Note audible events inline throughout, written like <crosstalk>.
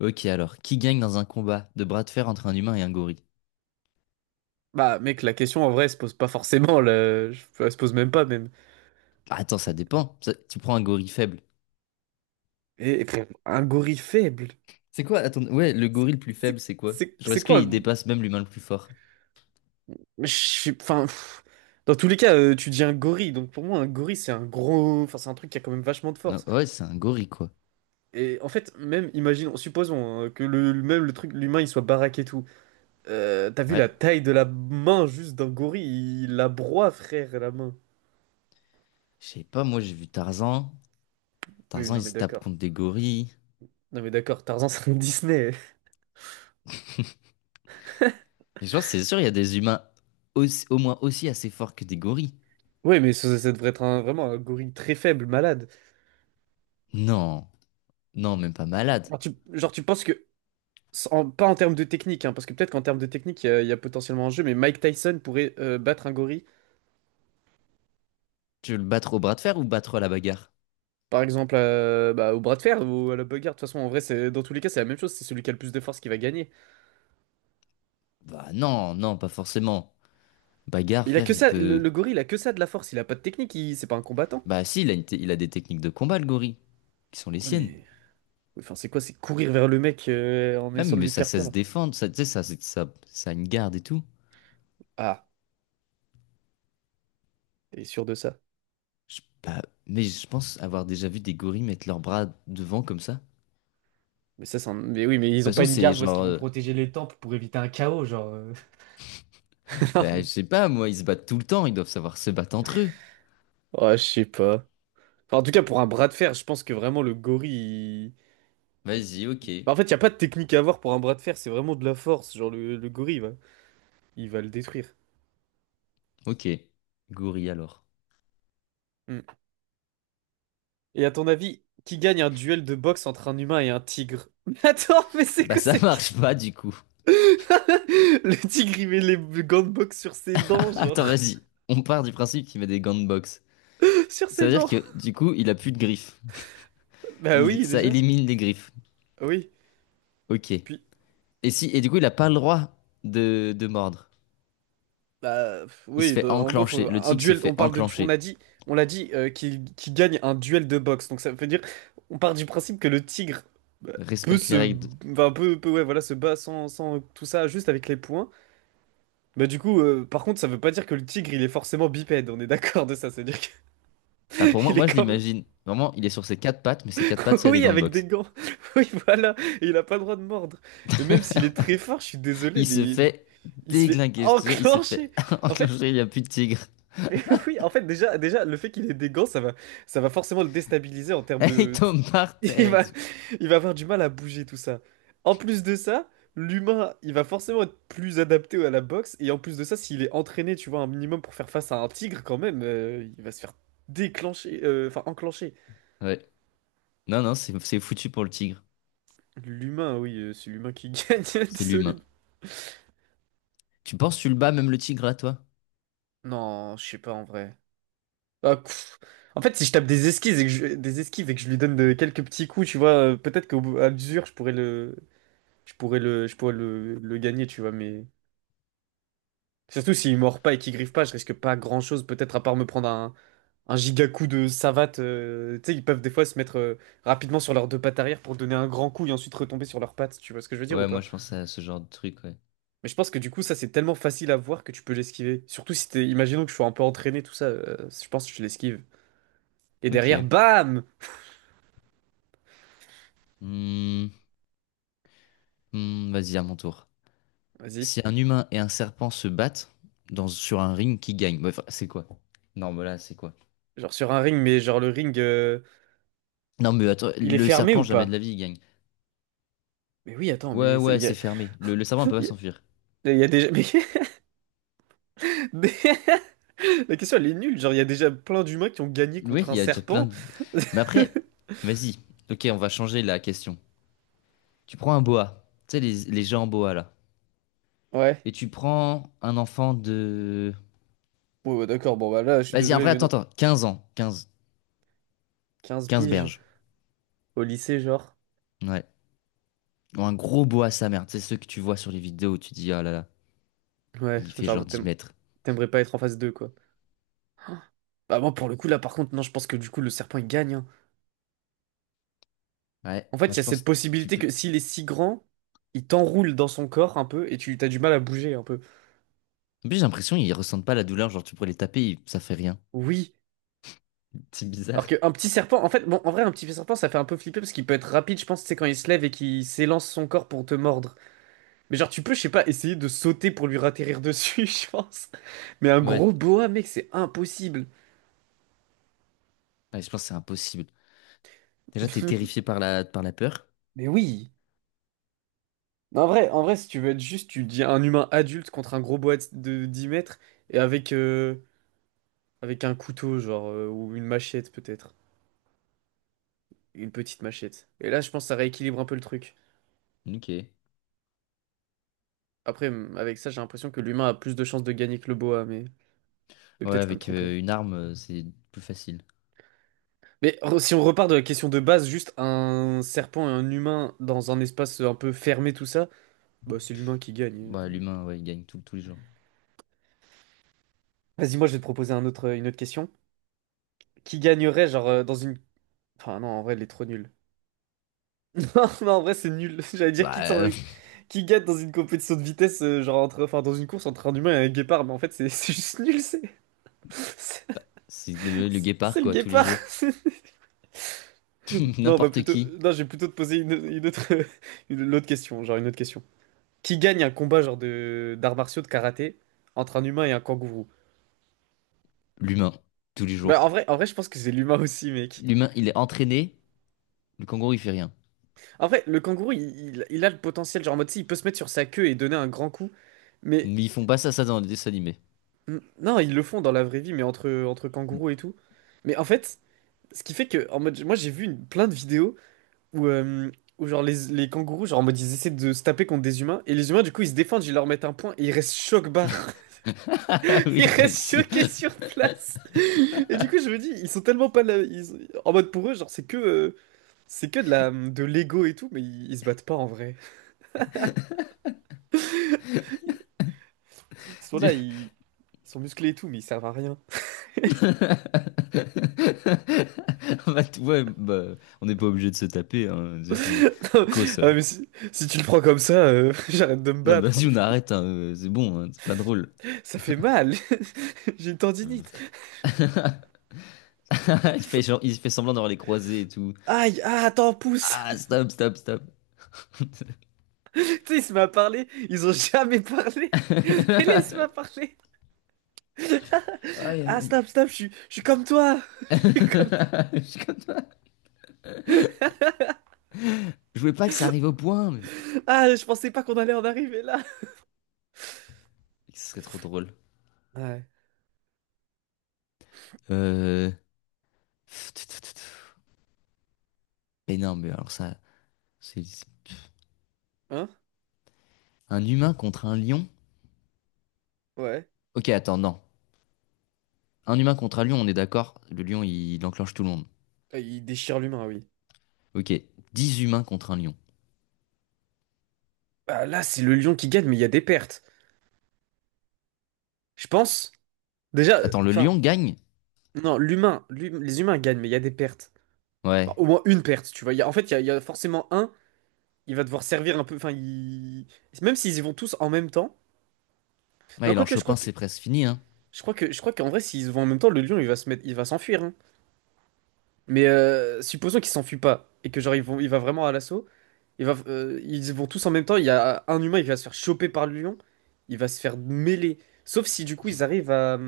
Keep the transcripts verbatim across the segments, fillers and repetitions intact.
Ok, alors, qui gagne dans un combat de bras de fer entre un humain et un gorille? Bah, mec, la question en vrai se pose pas forcément, là. Je- enfin, elle se pose même pas, même. Ah, attends, ça dépend. Ça- tu prends un gorille faible. Et, et pff, un gorille faible, C'est quoi? Attends, ouais, le c'est gorille le plus faible, c'est- c'est quoi? c'est- Genre, c'est est-ce quoi? qu'il dépasse même l'humain le plus fort? Je sais- Enfin, pff, dans tous les cas, euh, tu dis un gorille, donc pour moi, un gorille, c'est un gros. Enfin, c'est un truc qui a quand même vachement de Non, force. ouais, c'est un gorille, quoi. Et en fait, même, imaginons, supposons hein, que le, le- même le truc, l'humain, il soit baraque et tout. Euh, t'as vu la Ouais. taille de la main juste d'un gorille? Il la broie, frère, la main. Je sais pas, moi, j'ai vu Tarzan. Oui, Tarzan, non, il mais se tape d'accord. contre des gorilles. Non, mais d'accord, Tarzan, c'est un Disney. Et genre, c'est sûr, il y a des humains aussi- au moins aussi assez forts que des gorilles. Oui, mais ça, ça devrait être un- vraiment un gorille très faible, malade. Non, non, même pas malade. Genre, tu, genre, tu penses que, sans- pas en termes de technique, hein, parce que peut-être qu'en termes de technique, il y, a il y a potentiellement un jeu, mais Mike Tyson pourrait euh, battre un gorille, Tu veux le battre au bras de fer ou battre à la bagarre? par exemple, euh, bah, au bras de fer ou à la bagarre. De toute façon, en vrai, c'est, dans tous les cas, c'est la même chose. C'est celui qui a le plus de force qui va gagner. Bah non, non, pas forcément. Bagarre, Il a frère, que il ça, le, peut. le gorille, il a que ça de la force. Il a pas de technique, il- c'est pas un combattant. Bah si, il a, une te- il a des techniques de combat, le gorille, qui sont les Ouais, siennes. mais. Enfin, c'est quoi? C'est courir vers le mec euh, en Non, essayant de mais lui ça faire sait se peur. défendre, ça, tu sais, ça, ça, ça a une garde et tout. Ah, t'es sûr de ça? Je- bah, mais je pense avoir déjà vu des gorilles mettre leurs bras devant comme ça. De Mais ça, c'est un- Mais oui, mais ils ont toute pas façon, une c'est garde où est-ce genre... qu'ils vont euh, protéger les temples pour éviter un chaos, genre. euh. bah, je <laughs> sais pas, moi, ils se battent tout le temps, ils doivent savoir se battre entre eux. Ouais, je sais pas. Enfin, en tout cas, pour un bras de fer, je pense que vraiment le gorille. Vas-y, il- ok. En fait, il n'y a pas de technique à avoir pour un bras de fer, c'est vraiment de la force. Genre, le, le gorille, il va, il va le détruire. Ok. Gorille alors. Hmm. Et à ton avis, qui gagne un duel de boxe entre un humain et un tigre? <laughs> Mais attends, mais c'est Bah quoi ça <laughs> cette marche question? pas du coup. <laughs> Le tigre, il met les gants de boxe sur ses dents, <laughs> genre. Attends, vas-y. On part du principe qu'il met des gants de boxe. <laughs> Sur Ça ses veut dire dents. que du coup, il a plus de griffes. Bah Il, oui, ça déjà. élimine les griffes. Oui. Ok. Puis, Et si, et du coup, il a pas le droit de, de mordre. Bah, pff, Il se oui, fait de- en gros, enclencher. faut- Le un tigre se duel, on fait parle de, du- on enclencher. a dit, on l'a dit, euh, qu'il qu'il gagne un duel de boxe. Donc ça veut dire, on part du principe que le tigre bah, peut Respecte les se, règles. enfin, peut, peut, ouais, voilà, se bat sans, sans tout ça, juste avec les poings. Bah du coup, euh, par contre, ça veut pas dire que le tigre, il est forcément bipède. On est d'accord de ça, c'est-à-dire Là, pour moi, qu'il <laughs> est moi, je quand même, l'imagine. Vraiment, il est sur ses quatre pattes, mais ses quatre pattes, <laughs> il y a des oui, gants de avec des boxe. gants. <laughs> Oui, voilà, et il a pas le droit de mordre. Et même s'il est très fort, je suis désolé, Il se mais fait il se fait déglinguer. Je te jure, il se enclencher. fait <laughs> En fait. enclencher. Il n'y a plus de tigre. Mais <laughs> oui, en fait, déjà, déjà, le fait qu'il ait des gants, ça va, ça va, forcément le déstabiliser en termes <laughs> Il de... tombe par <laughs> Il terre et va, tout. il va avoir du mal à bouger tout ça. En plus de ça, l'humain, il va forcément être plus adapté à la boxe. Et en plus de ça, s'il est entraîné, tu vois, un minimum pour faire face à un tigre quand même, euh, il va se faire déclencher, euh, enfin enclencher. Ouais. Non, non, c'est c'est foutu pour le tigre. L'humain, oui, euh, c'est l'humain qui <laughs> gagne, C'est désolé. l'humain. Tu penses, que tu le bats, même le tigre, à toi? Non, je sais pas en vrai. Ah, pff. En fait, si je tape des esquives et que je, des esquives et que je lui donne de- quelques petits coups, tu vois, euh, peut-être qu'au bout- à l'usure, je pourrais le, Je pourrais le, je pourrais le, le gagner, tu vois, mais... Surtout s'il mord pas et qu'il griffe pas, je risque pas grand-chose, peut-être à part me prendre un, un giga coup de savate. euh, Tu sais, ils peuvent des fois se mettre euh, rapidement sur leurs deux pattes arrière pour donner un grand coup et ensuite retomber sur leurs pattes, tu vois ce que je veux dire ou Ouais, moi, pas? je pense à ce genre de truc, ouais. Mais je pense que du coup, ça, c'est tellement facile à voir que tu peux l'esquiver. Surtout si t'es... Imaginons que je sois un peu entraîné, tout ça, euh, je pense que je l'esquive. Et derrière, Ok. bam! Hmm, hmm, vas-y, à mon tour. Vas-y. Si un humain et un serpent se battent dans, sur un ring, qui gagne? Ouais, enfin, c'est quoi? Non, mais là, c'est quoi? Genre sur un ring, mais genre le ring, euh, Non, mais attends, il est le fermé serpent, ou jamais de la pas? vie, il gagne. Mais oui, attends, Ouais, mais ça il ouais, y a... c'est fermé. Le, le serpent ne peut pas Il y s'enfuir. a, il y a déjà... <laughs> mais- La question, elle est nulle. Genre, il y a déjà plein d'humains qui ont gagné Oui, contre un il y a déjà plein serpent. de... Mais <laughs> après, vas-y. Ok, on va changer la question. Tu prends un boa. Tu sais, les, les gens en boa, là. Ouais. Et tu prends un enfant de... Ouais, ouais, d'accord. Bon, bah là, je suis Vas-y, désolé, après, mais attends, non. attends. Quinze ans. quinze quinze quinze piges berges. au lycée, genre. Ouais. Ou un gros boa, sa mère. Tu sais, ceux que tu vois sur les vidéos, où tu dis, ah là là, Ouais, il fait genre genre, dix t'aim- mètres. t'aimerais pas être en phase deux quoi. <gasps> Bah, moi, pour le coup, là, par contre, non, je pense que du coup, le serpent, il gagne, hein. Ouais, En fait, moi, il y a je cette pense... Tu possibilité peux. que s'il est si grand, il t'enroule dans son corps un peu et tu t'as du mal à bouger un peu. En plus, j'ai l'impression qu'ils ressentent pas la douleur. Genre, tu pourrais les taper, ils- ça fait rien. Oui. <laughs> C'est Alors bizarre. qu'un petit serpent, en fait, bon, en vrai, un petit serpent, ça fait un peu flipper parce qu'il peut être rapide, je pense, c'est quand il se lève et qu'il s'élance son corps pour te mordre. Mais genre, tu peux, je sais pas, essayer de sauter pour lui ratterrir dessus, <laughs> je pense. Mais un Ouais. gros boa, mec, c'est impossible. Ouais, je pense que c'est impossible. Déjà, t'es terrifié <laughs> par la, par la peur. Mais oui. Non, en vrai, en vrai, si tu veux être juste, tu dis un humain adulte contre un gros boa de dix mètres et avec, euh, avec un couteau, genre, euh, ou une machette peut-être. Une petite machette. Et là, je pense que ça rééquilibre un peu le truc. Ok. Ouais, Après, m- avec ça, j'ai l'impression que l'humain a plus de chances de gagner que le boa, mais, mais peut-être je peux me avec tromper. euh, une arme, euh, c'est plus facile. Mais re- si on repart de la question de base, juste un serpent et un humain dans un espace un peu fermé, tout ça. Bah, c'est l'humain qui gagne. Bah, l'humain, ouais, il gagne tout- tous les jours. Vas-y, moi je vais te proposer un autre, une autre question. Qui gagnerait, genre, euh, dans une. Enfin, non, en vrai, elle est trop nulle. <laughs> Non, non, en vrai, c'est nul. <laughs> J'allais dire Bah, qui, t'en- euh, <laughs> qui gagne dans une compétition de vitesse, euh, genre, entre... enfin, dans une course entre un humain et un guépard, mais en fait, c'est <laughs> c'est juste nul, c'est. <laughs> C'est c'est le, le c'est guépard, le quoi, tous les guépard. jours. <laughs> <laughs> Non, on va N'importe plutôt. qui. Non, je vais plutôt te poser une, une autre. <laughs> Une, autre question, genre, une autre question. Qui gagne un combat, genre, de d'arts martiaux, de karaté, entre un humain et un kangourou? L'humain, tous les Bah, jours. en vrai, en vrai, je pense que c'est l'humain aussi, mec. L'humain, il est entraîné. Le kangourou, il fait rien. En vrai, le kangourou, il, il- il a le potentiel, genre en mode, si, il peut se mettre sur sa queue et donner un grand coup. Mais Mais ils font pas ça, ça dans les dessins animés. n- non, ils le font dans la vraie vie, mais entre, entre kangourous et tout. Mais en fait, ce qui fait que, en mode, moi j'ai vu une- plein de vidéos où, euh, où genre les, les kangourous, genre en mode, ils essaient de se taper contre des humains, et les humains, du coup, ils se défendent, ils leur mettent un point, et ils restent choc-barre. <laughs> <laughs> Ils Oui, moi restent aussi. choqués sur <laughs> place. Et du coup, je me dis, ils sont tellement pas là. ils- en mode, pour eux, genre, c'est que, euh, c'est que de la, de l'ego et tout, mais ils ils se battent pas en vrai. Ils sont là, ils... ils sont musclés et tout, mais ils servent à rien. <laughs> Bah, tu vois, bah, on n'est pas obligé de se taper. Hein. C'est- c'est- <laughs> Quoi ça? Ah, ouais, mais si... si tu le prends comme ça, euh, <laughs> j'arrête de me Non, bah, battre. vas-y, on arrête, hein, euh, c'est bon, hein, c'est pas drôle. <laughs> Ça fait mal. <laughs> J'ai une Euh, tendinite. <laughs> il fait, genre- il fait semblant d'avoir les croisés et tout. Aïe, ah, attends, pousse. Ah, <laughs> stop, stop, stop. Tu sais, il se met à parler. Ils ont <laughs> jamais parlé. Et là, il se met à <laughs> parler. Aïe, aïe, Ah, aïe. snap, snap, je suis je suis comme toi. <laughs> <laughs> Je suis comme... Je suis comme toi. Je voulais pas que ça arrive au point, mais Ah, je pensais pas qu'on allait en arriver là. ce serait trop drôle. <laughs> Ouais. Euh... Mais non, mais alors ça, c'est c'est Hein? un humain contre un lion? Ouais. Ok, attends, non. Un humain contre un lion, on est d'accord. Le lion, il, il enclenche tout le monde. Ah, il déchire l'humain, oui. Ok, dix humains contre un lion. Ah, là, c'est le lion qui gagne, mais il y a des pertes. Je pense. Déjà, Attends, le enfin, lion gagne? non, l'humain, l'hum- les humains gagnent, mais il y a des pertes. Bah, Ouais. au moins une perte, tu vois. Il y a- en fait, il y a, il y a forcément un, il va devoir servir un peu. Enfin, il... Même s'ils y vont tous en même temps. Ouais, Non, il en quoique, je chope crois un, que. c'est presque fini, hein. Je crois que, je crois qu'en vrai, s'ils vont en même temps, le lion, il va se mettre, il va s'enfuir, hein. Mais euh, supposons qu'il s'enfuit pas et que genre ils vont, il va vraiment à l'assaut. Il va, euh, ils vont tous en même temps. Il y a un humain, il va se faire choper par le lion. Il va se faire mêler. Sauf si du coup ils arrivent à,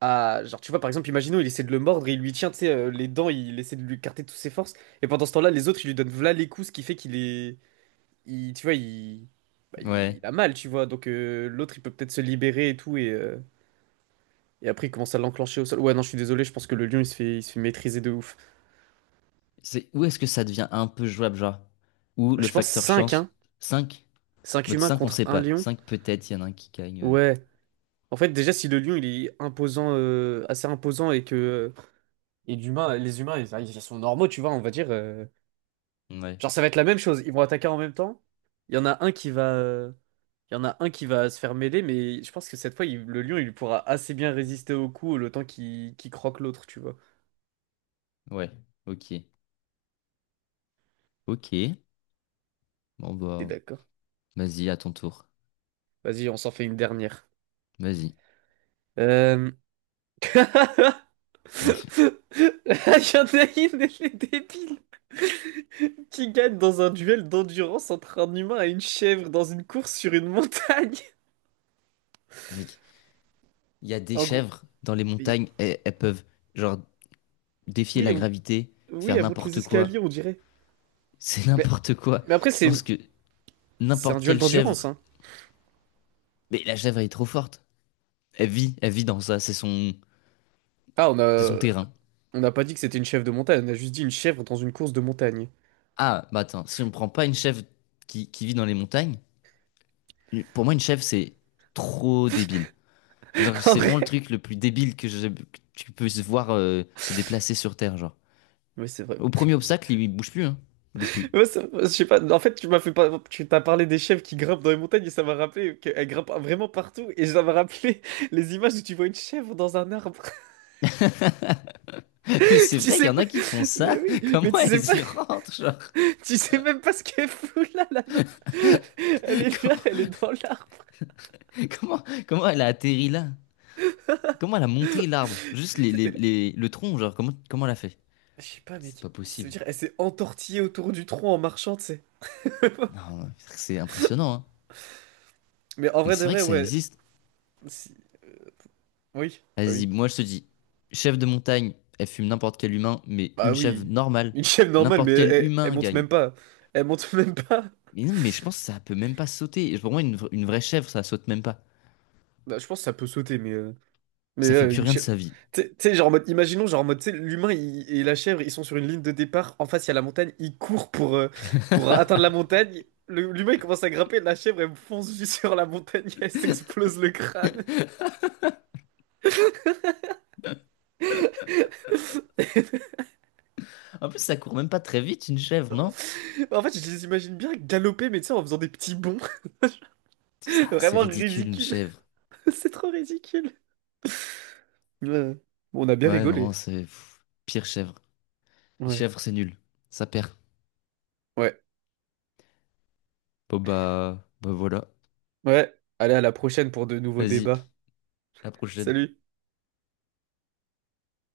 à genre tu vois par exemple, imaginons il essaie de le mordre, et il lui tient tu sais, euh, les dents, il essaie de lui écarter toutes ses forces. Et pendant ce temps-là, les autres ils lui donnent v'là les coups, ce qui fait qu'il est il, tu vois, il, bah, il Ouais. a mal, tu vois. Donc euh, l'autre, il peut peut-être se libérer et tout. Et, euh, et après, il commence à l'enclencher au sol. Ouais, non, je suis désolé, je pense que le lion, il se fait, il se fait maîtriser de ouf. C'est où est-ce que ça devient un peu jouable, genre? Ou le Je pense facteur cinq hein. chance? Cinq? Cinq Mode humains cinq, on contre sait un pas. lion. Cinq, peut-être, il y en a un qui gagne. euh. Ouais. En fait, déjà, si le lion, il est imposant, euh, assez imposant et que. Et l'humain, les humains, ils, ils sont normaux, tu vois, on va dire. euh, Ouais. Genre, ça va être la même chose. Ils vont attaquer en même temps. Il y en a un qui va, euh, il y en a un qui va se faire mêler, mais je pense que cette fois, il- le lion, il pourra assez bien résister au coup le temps qu'il qu'il croque l'autre, tu vois. Ouais. Ok. Ok. Bon T'es bah, d'accord? vas-y, à ton tour. Vas-y, on s'en fait une dernière. Vas-y. Euh... <laughs> Ouais. Il y en a une, les débiles, qui gagne dans un duel d'endurance entre un humain et une chèvre dans une course sur une montagne. <laughs> Mec, il y a des En gros, chèvres dans les mais- montagnes, elles, elles peuvent genre défier oui, la on- gravité, oui, faire elle monte les n'importe escaliers, quoi. on dirait. C'est Mais, n'importe quoi. mais après, Je c'est pense que c'est un n'importe duel quelle d'endurance, chèvre. hein. Mais la chèvre, elle est trop forte. Elle vit, elle vit dans ça. C'est son, Ah, on c'est son a... terrain. On n'a pas dit que c'était une chèvre de montagne, on a juste dit une chèvre dans une course de montagne. Ah, bah attends, si on prend pas une chèvre qui, qui vit dans les montagnes, pour moi, une chèvre, c'est trop débile. Genre, <laughs> En c'est vraiment le vrai. truc le plus débile que, je- que tu peux se voir euh, se déplacer sur Terre, genre. Oui, c'est vrai. Au premier obstacle, il, bouge plus, hein. Il bouge plus. Ouais, c'est- je sais pas. En fait, tu m'as fait pas. Tu t'as parlé des chèvres qui grimpent dans les montagnes et ça m'a rappelé qu'elles grimpent vraiment partout et ça m'a rappelé <laughs> les images où tu vois une chèvre dans un arbre. <laughs> Mais <laughs> c'est Tu vrai, il y sais en pas. a qui font Mais ça. <laughs> oui, mais Comment tu sais pas. elles y rentrent, genre? <laughs> Tu sais même pas ce qu'elle fout là, la meuf. Elle <laughs> est là, elle est Comment, dans l'arbre. comment, comment elle a atterri là? Comment elle a monté l'arbre? Juste Tu les, sais, les- t'es là. les- le tronc, genre, comment, comment elle a fait? Je sais pas, C'est mec. pas Ça veut possible. dire, elle s'est entortillée autour du tronc en marchant, tu sais. Non, c'est impressionnant, hein. Mais en Mais vrai de c'est vrai vrai, que ça ouais. existe. Si- Oui, bah oui. Vas-y, moi je te dis, chef de montagne, elle fume n'importe quel humain, mais Bah une chèvre oui. normale, Une chèvre normale, mais n'importe quel elle, elle humain monte gagne. même pas. Elle monte <laughs> même pas. Mais non, mais je pense que ça peut même pas sauter. Et pour moi, une, vra- une vraie chèvre, ça saute même pas. Bah, je pense que ça peut sauter, mais... euh, Mais Ça fait euh, plus une rien de chèvre... sa vie. Tu sais, tu sais, genre en mode, imaginons, genre en mode, tu sais, l'humain il- et la chèvre, ils sont sur une ligne de départ, en face il y a la montagne, ils courent pour, euh, pour atteindre la montagne, Le- l'humain il commence à grimper, la chèvre elle fonce juste sur la montagne, <laughs> elle s'explose le crâne. En plus, ça court même pas très vite, une chèvre, non? En fait, je les imagine bien galoper, mais tu sais, en faisant des petits bonds, Ça, <laughs> c'est vraiment ridicule, une ridicule. chèvre. <laughs> C'est trop ridicule. Ouais. Bon, on a bien Ouais, non, rigolé. c'est pff, pire chèvre. Les Ouais. chèvres, c'est nul. Ça perd. Ouais. Bon, bah, bah voilà. Ouais, allez, à la prochaine pour de nouveaux Vas-y, débats. à la prochaine. Salut!